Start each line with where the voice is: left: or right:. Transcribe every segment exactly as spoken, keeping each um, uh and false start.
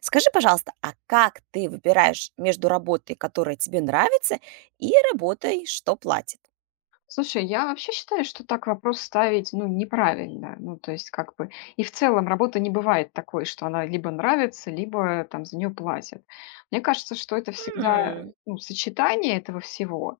right: Скажи, пожалуйста, а как ты выбираешь между работой, которая тебе нравится, и работой, что платит?
left: Слушай, я вообще считаю, что так вопрос ставить, ну, неправильно. Ну, то есть, как бы, и в целом работа не бывает такой, что она либо нравится, либо там за нее платят. Мне кажется, что это всегда,
right: М,
left: ну, сочетание этого всего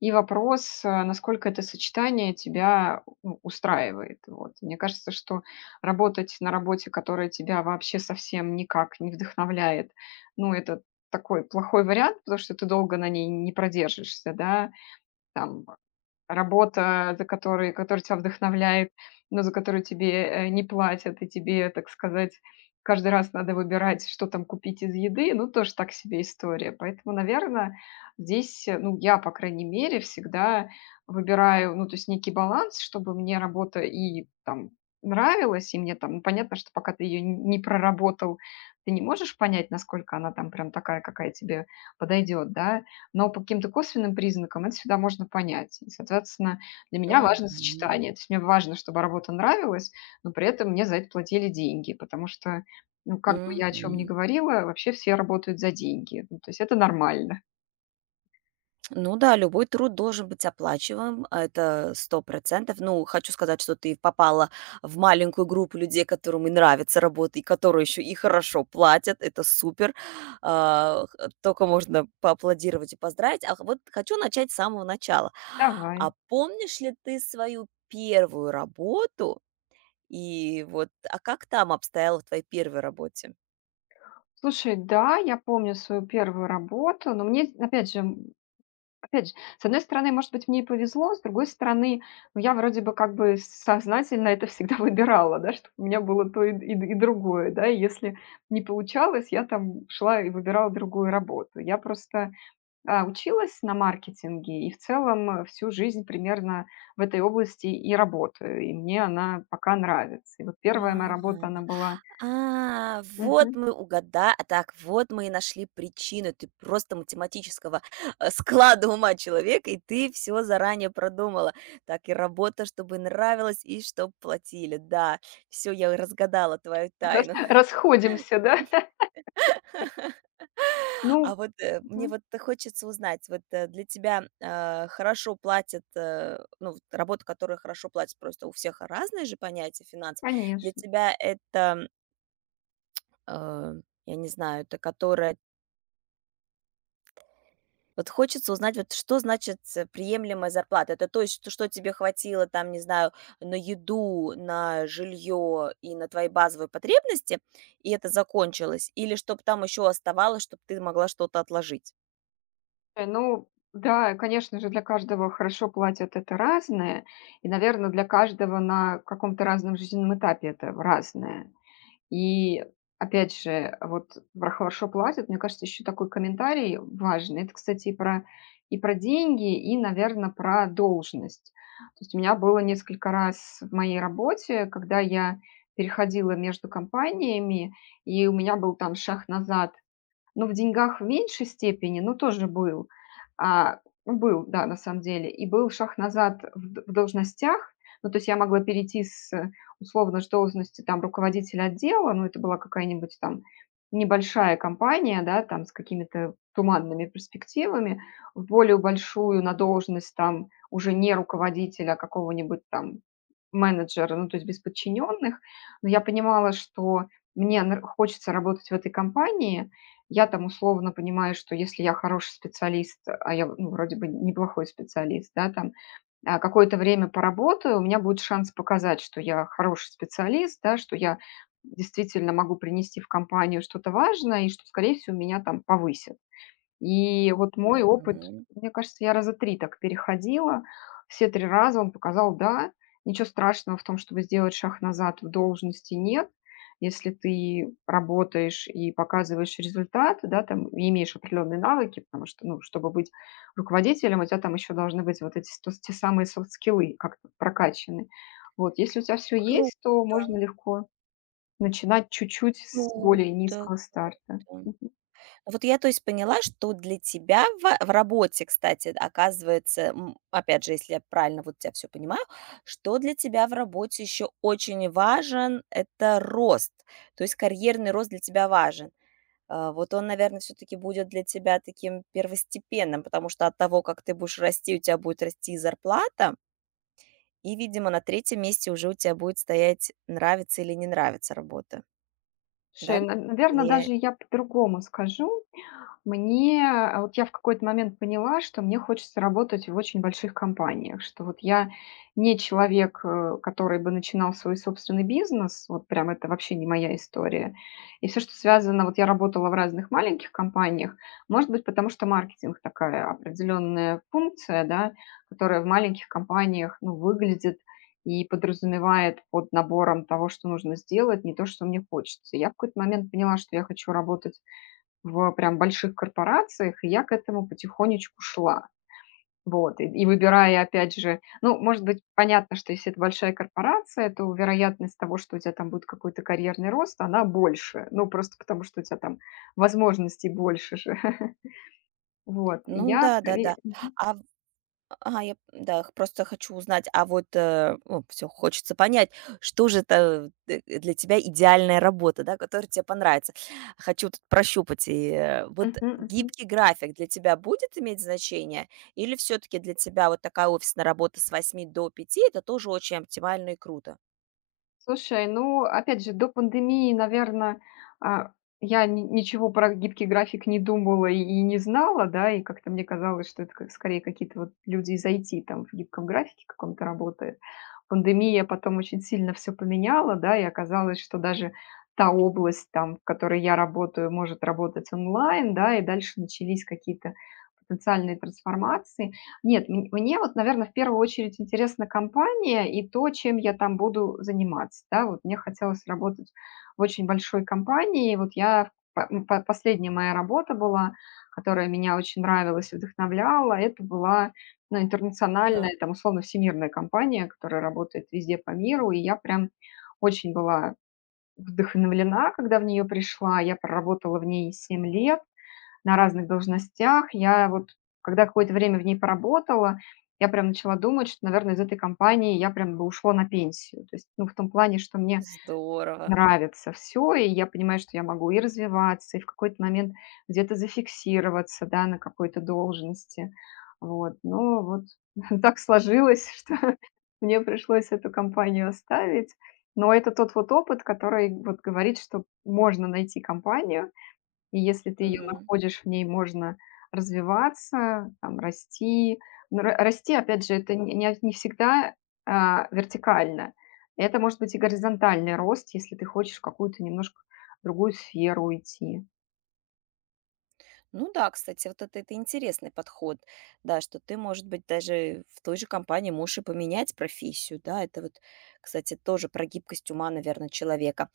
left: и вопрос, э, насколько это сочетание тебя ну, устраивает. Вот. Мне кажется, что работать на работе, которая тебя вообще совсем никак не вдохновляет, ну, это такой плохой вариант, потому что ты долго на ней не продержишься, да, там. Работа, за которой которая тебя вдохновляет, но за которую тебе, э, не платят, и тебе, так сказать, каждый раз надо выбирать, что там купить из еды, ну, тоже так себе история. Поэтому, наверное, здесь, э, ну, я, по крайней мере, всегда выбираю, ну, то есть некий баланс, чтобы мне работа и там нравилась, и мне там, ну, понятно, что пока ты ее не проработал, ты не можешь понять, насколько она там прям такая, какая тебе подойдет, да. Но по каким-то косвенным признакам это всегда можно понять. И, соответственно, для меня важно
right: мгм,
left: сочетание. То есть мне важно, чтобы работа нравилась, но при этом мне за это платили деньги, потому что, ну, как бы я о чем ни
right: мгм.
left: говорила, вообще все работают за деньги. Ну, то есть это нормально.
right: Ну да, любой труд должен быть оплачиваем, а это сто процентов. Ну, хочу сказать, что ты попала в маленькую группу людей, которым и нравится работа, и которые еще и хорошо платят. Это супер. А, х- Только можно поаплодировать и поздравить. А вот хочу начать с самого начала. А
left: Давай.
right: помнишь ли ты свою первую работу? И вот, а как там обстояло в твоей первой работе?
left: Слушай, да, я помню свою первую работу, но мне, опять же, Опять же, с одной стороны, может быть, мне и повезло, с другой стороны, ну, я вроде бы как бы сознательно это всегда выбирала, да, чтобы у меня было то и, и и другое, да, и если не получалось, я там шла и выбирала другую работу. Я просто а, училась на маркетинге и в целом э, всю жизнь примерно в этой области и работаю, и мне она пока нравится. И вот первая моя работа,
right: Ага.
left: она была...
right: А, вот
left: Мгм.
right: мы угада а, так, вот мы и нашли причину. Ты просто математического, э, склада ума человека, и ты все заранее продумала. Так, и работа, чтобы нравилась, и чтоб платили. Да, все я разгадала твою
left: Рас-
right: тайну.
left: расходимся, да? Ну,
right: А вот, э, мне
left: мгм,
right: вот хочется узнать, вот, э, для тебя, э, хорошо платят, э, ну, вот работа, которая хорошо платит, просто у всех разные же понятия финансов. Для
left: конечно.
right: тебя это, э, я не знаю, это которая. Вот хочется узнать, вот что значит э, приемлемая зарплата. Это то есть, что что тебе хватило там, не знаю, на еду, на жилье и на твои базовые потребности, и это закончилось, или чтобы там еще оставалось, чтобы ты могла что-то отложить?
left: Э, ну да, конечно же, для каждого хорошо платят- это разное. И, наверное, для каждого на каком-то разном жизненном этапе это разное. И опять же, вот про хорошо платят, мне кажется, еще такой комментарий важный. Это, кстати, и про и про деньги, и, наверное, про должность. То есть у меня было несколько раз в моей работе, когда я переходила между компаниями, и у меня был там шаг назад, но в деньгах в меньшей степени, но тоже был. А, ну, был, да, на самом деле. И был шаг назад в д в должностях. Ну, то есть я могла перейти с, э, условно, с должности там руководителя отдела, ну, это была какая-нибудь там небольшая компания, да, там с какими-то туманными перспективами, в более большую на должность там уже не руководителя, а какого-нибудь там менеджера, ну, то есть без подчиненных. Но я понимала, что мне нар хочется работать в этой компании, я там условно понимаю, что если я хороший специалист, а я, ну, вроде бы неплохой специалист, да, там, а, какое-то время поработаю, у меня будет шанс показать, что я хороший специалист, да, что я действительно могу принести в компанию что-то важное и что, скорее всего, меня там повысят. И вот мой опыт,
right: Мгм.
left: мне кажется, я раза три так переходила. Все три раза он показал: "Да, ничего страшного в том, чтобы сделать шаг назад в должности, нет. Если ты работаешь и показываешь результат, да, там, и имеешь определенные навыки", потому что, ну, чтобы быть руководителем, у тебя там еще должны быть вот эти сто те самые софт-скиллы как-то прокачаны. Вот, если у тебя все
right: Круто,
left: есть, то можно легко начинать чуть-чуть с более
right: круто,
left: низкого старта.
right: круто. Вот я, то есть, поняла, что для тебя в в работе, кстати, оказывается, м, опять же, если я правильно вот тебя все понимаю, что для тебя в работе еще очень важен — это рост. То есть карьерный рост для тебя важен. Э, вот он, наверное, все таки будет для тебя таким первостепенным, потому что от того, как ты будешь расти, у тебя будет расти и зарплата, и, видимо, на третьем месте уже у тебя будет стоять, нравится или не нравится работа,
left: Слушай,
right: да?
left: на
right: Или
left: даже я по-другому скажу. Мне, э, вот я в какой-то момент поняла, что мне хочется работать в очень больших компаниях, что вот я не человек, э, который бы начинал свой собственный бизнес, вот прям это вообще не моя история. И все, что связано, вот я работала в разных маленьких компаниях, может быть, потому что маркетинг такая определенная функция, да, которая в маленьких компаниях, ну, выглядит и подразумевает под набором того, что нужно сделать, не то, что мне хочется. Я в какой-то момент поняла, что я хочу работать в прям больших корпорациях, и я к этому потихонечку шла. Вот, и и выбирая, опять же, ну, может быть, понятно, что если это большая корпорация, то вероятность того, что у тебя там будет какой-то карьерный рост, она больше. Ну, просто потому что у тебя там возможностей больше же. Вот, и
right: Ну
left: я
right: да, да-да.
left: скорее... Мгм.
right: А Ага, я, да, х просто хочу узнать, а вот, все хочется понять, что же это, э, для тебя идеальная работа, да, которая тебе понравится. Хочу тут прощупать. И, э, вот
left: Мгм.
right: гибкий график для тебя будет иметь значение? Или все таки для тебя вот такая офисная работа с восьми до пяти это тоже очень оптимально и круто?
left: Слушай, ну, опять же, до пандемии, наверное, я ни ничего про гибкий график не думала и и не знала, да, и как-то мне казалось, что это как скорее какие-то вот люди из I T там в гибком графике каком-то работают. Пандемия потом очень сильно все поменяла, да, и оказалось, что даже та область, там, в которой я работаю, может работать онлайн, да, и дальше начались какие-то потенциальные трансформации. Нет, мн мне вот, наверное, в первую очередь интересна компания и то, чем я там буду заниматься. Да, вот мне хотелось работать в очень большой компании. Вот я в по м, по последняя моя работа была, которая меня очень нравилась и вдохновляла. Это была, ну, интернациональная,
right: Ага.
left: там, условно, всемирная компания, которая работает везде по миру. И я прям очень была вдохновлена, когда в нее пришла. Я проработала в ней семь лет на разных должностях. Я вот, когда какое-то время в ней поработала, я прям начала думать, что, наверное, из этой компании я прям бы ушла на пенсию. То есть, ну, в том плане, что мне
right: Здорово.
left: нравится все, и я понимаю, что я могу и развиваться, и в какой-то момент где-то зафиксироваться, да, на какой-то должности. Вот, но вот так сложилось, что мне пришлось эту компанию оставить. Но это тот вот опыт, который вот говорит, что можно найти компанию, и если ты ее
right: Мгм.
left: находишь, в ней можно развиваться, там, расти. Но ра расти, опять же, это не не не всегда, а, вертикально. Это может быть и горизонтальный рост, если ты хочешь в какую-то немножко другую сферу идти.
right: Ну да, кстати, вот это, это интересный подход, да, что ты, может быть, даже в той же компании можешь и поменять профессию, да, это вот, кстати, тоже про гибкость ума, наверное, человека.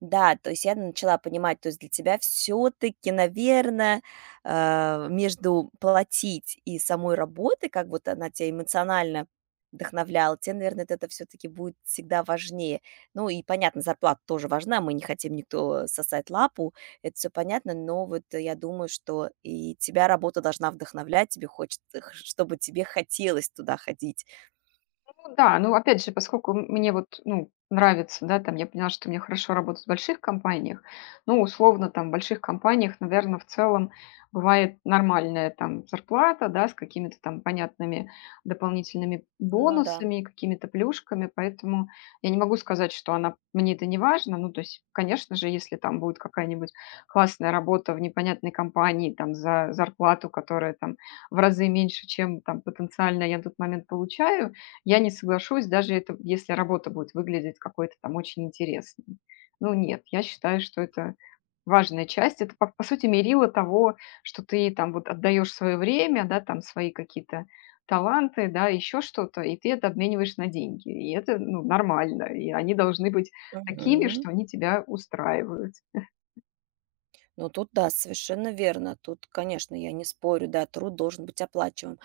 right: Да, то есть я начала понимать, то есть для тебя все-таки, наверное, между платить и самой работой, как вот она тебя эмоционально вдохновляла, тебе, наверное, это все-таки будет всегда важнее. Ну и, понятно, зарплата тоже важна, мы не хотим никто сосать лапу, это все понятно, но вот я думаю, что и тебя работа должна вдохновлять, тебе хочется, х чтобы тебе хотелось туда ходить.
left: Ну да, ну опять же, поскольку м мне вот, ну, нравится, да, там я поняла, что мне хорошо работать в больших компаниях. Ну, условно, там в больших компаниях, наверное, в целом бывает нормальная там зарплата, да, с какими-то там понятными дополнительными
right: Ну да.
left: бонусами, какими-то плюшками, поэтому я не могу сказать, что она мне это не важно. Ну, то есть, конечно же, если там будет какая-нибудь классная работа в непонятной компании, там за зарплату, которая там в разы меньше, чем там потенциально я на тот момент получаю, я не соглашусь, даже это, если работа будет выглядеть какой-то там очень интересной. Ну нет, я считаю, что это важная часть. Это, по, по сути, мерило того, что ты там вот отдаешь свое время, да, там свои какие-то таланты, да, еще что-то, и ты это обмениваешь на деньги. И это ну, нормально. И они должны быть такими,
right: Мгм.
left: что они тебя устраивают.
right: Ну тут да, совершенно верно. Тут, конечно, я не спорю, да, труд должен быть оплачиваем.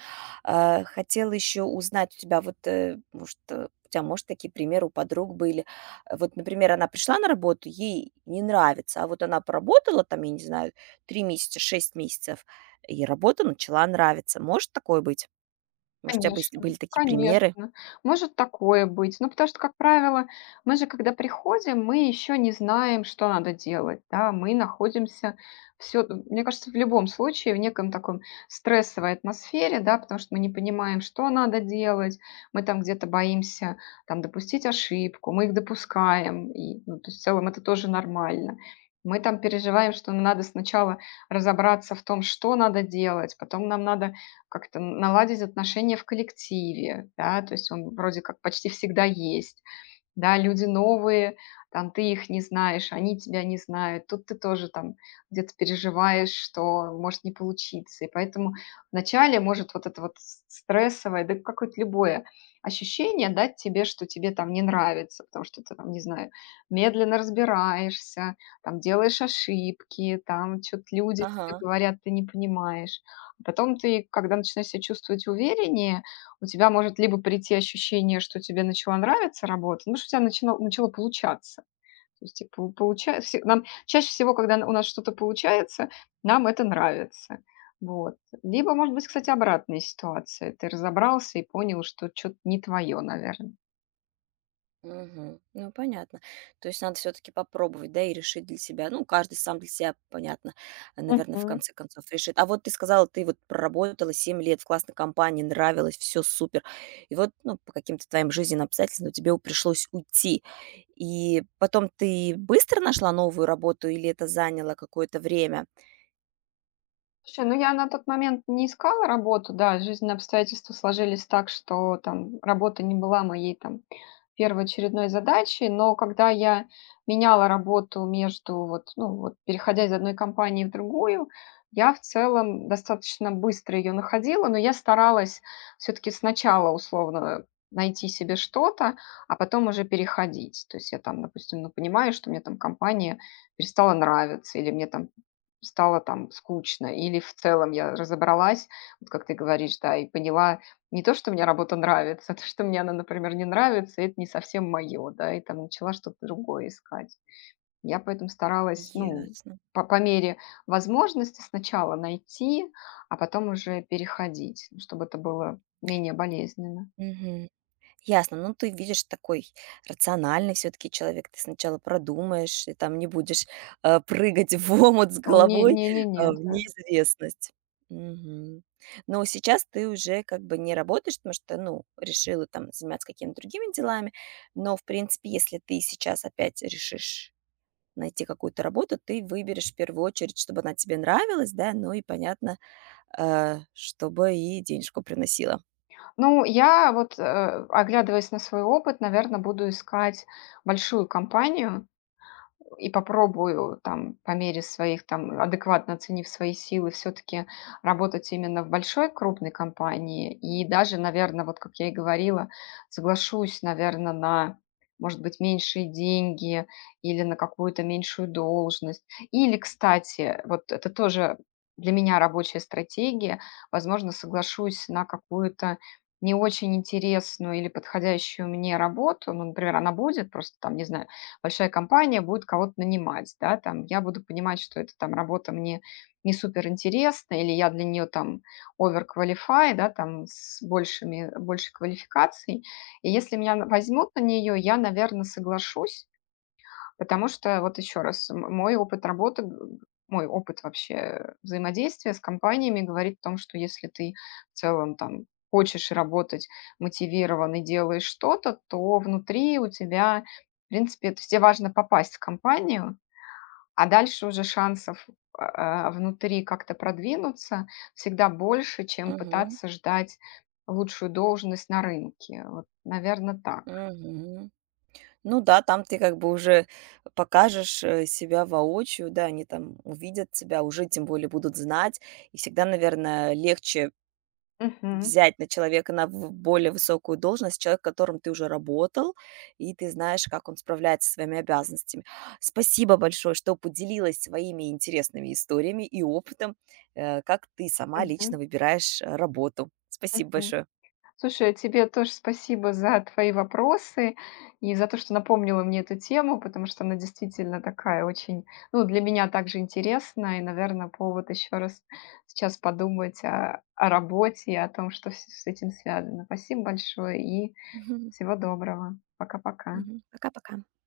right: А, хотела еще узнать у тебя вот, э, может, э, у тебя может, такие примеры у подруг были. Э, Вот, например, она пришла на работу, ей не нравится, а вот она поработала там, я не знаю, три месяца, шесть месяцев, и работа начала нравиться. Может такое быть? Может, у тебя быс
left: Конечно,
right: были такие примеры?
left: конечно, может такое быть. Ну, потому что, как правило, мы же, когда приходим, мы еще не знаем, что надо делать, да, мы находимся все, мне кажется, в любом случае в неком таком стрессовой атмосфере, да, потому что мы не понимаем, что надо делать, мы там где-то боимся, там, допустить ошибку, мы их допускаем, и, ну, то есть в целом это тоже нормально. Мы там переживаем, что надо сначала разобраться в том, что надо делать, потом нам надо как-то наладить отношения в коллективе, да, то есть он вроде как почти всегда есть. Да, люди новые, там ты их не знаешь, они тебя не знают. Тут ты тоже там где-то переживаешь, что может не получиться. И поэтому вначале может вот это вот с- стрессовое, да какое-то любое ощущение дать тебе, что тебе там не нравится, потому что ты там, не знаю, медленно разбираешься, там делаешь ошибки, там что-то люди тебе
right: Ага,
left: говорят, ты не понимаешь. А Потом ты, когда начинаешь себя чувствовать увереннее, у тебя может либо прийти ощущение, что тебе начала нравиться работа, ну, что у тебя начало, начало получаться. То есть, типа, получается, нам чаще всего, когда у нас что-то получается, нам это нравится. Вот. Либо, может быть, кстати, обратная ситуация. Ты разобрался и понял, что что-то не твое, наверное.
right: мгм. Ну, понятно. То есть надо все таки попробовать, да, и решить для себя. Ну, каждый сам для себя, понятно, наверное, в конце концов решит. А вот ты сказала, ты вот проработала семь лет в классной компании, нравилось, все супер. И вот, ну, по каким-то твоим жизненным обстоятельствам тебе у пришлось уйти. И потом ты быстро нашла новую работу или это заняло какое-то время?
left: Слушай, ну я на тот момент не искала работу, да, жизненные обстоятельства сложились так, что там работа не была моей там первоочередной задачей, но когда я меняла работу между вот, ну вот, переходя из одной компании в другую, я в целом достаточно быстро ее находила, но я старалась все-таки сначала условно найти себе что-то, а потом уже переходить. То есть я там, допустим, ну, понимаю, что мне там компания перестала нравиться, или мне там Стало там скучно или в целом я разобралась, вот как ты говоришь, да, и поняла не то, что мне работа нравится, а то, что мне она, например, не нравится, и это не совсем мое, да, и там начала что-то другое искать. Я поэтому старалась, ну,
right: Ясно.
left: по, по мере возможности сначала найти, а потом уже переходить, ну, чтобы это было менее болезненно.
right: Ясно. Ну, ты видишь, такой рациональный все-таки человек. Ты сначала продумаешь, и там не будешь э, прыгать в омут с
left: О, не,
right: головой,
left: не, не,
right: э,
left: не,
right: в
left: да.
right: неизвестность. Мгм. Но сейчас ты уже как бы не работаешь, потому что, ну, решила там заниматься какими-то другими делами. Но, в принципе, если ты сейчас опять решишь найти какую-то работу, ты выберешь в первую очередь, чтобы она тебе нравилась, да, ну и, понятно, э, чтобы и денежку приносила.
left: Ну, я вот, э, оглядываясь на свой опыт, наверное, буду искать большую компанию, и попробую там по мере своих, там, адекватно оценив свои силы, все-таки работать именно в большой крупной компании. И даже, наверное, вот как я и говорила, соглашусь, наверное, на, может быть, меньшие деньги или на какую-то меньшую должность. Или, кстати, вот это тоже для меня рабочая стратегия, возможно, соглашусь на какую-то не очень интересную или подходящую мне работу, ну, например, она будет, просто там, не знаю, большая компания будет кого-то нанимать, да, там, я буду понимать, что эта там работа мне не супер интересна, или я для нее там overqualify, да, там, с большими, большей квалификацией. И если меня возьмут на нее, я, наверное, соглашусь, Потому что, вот еще раз, м мой опыт работы, г мой опыт вообще взаимодействия с компаниями говорит о том, что если ты в целом там хочешь работать мотивирован и делаешь что-то, то внутри у тебя, в принципе, то есть важно попасть в компанию, а дальше уже шансов, а, а, внутри как-то продвинуться всегда больше, чем пытаться ждать лучшую должность на рынке. Вот, наверно, так.
right: Угу, ну да, там ты как бы уже покажешь, э, себя воочию, да, они там увидят тебя, уже тем более будут знать. И всегда, наверное, легче
left: Мгм,
right: взять на человека на в более высокую должность, человек, которым ты уже работал, и ты знаешь, как он справляется со своими обязанностями. Спасибо большое, что поделилась своими интересными историями и опытом, э, как ты сама лично
left: мгм,
right: выбираешь, э, работу. Спасибо
left: мгм.
right: большое.
left: Слушай, а тебе тоже спасибо за твои вопросы и за то, что напомнила мне эту тему, потому что она действительно такая очень, ну, для меня также интересная, и, наверное, повод еще раз сейчас подумать о, о работе и о том, что с с этим связано. Спасибо большое и
right: Мгм.
left: всего доброго. Пока-пока.
right: Пока-пока.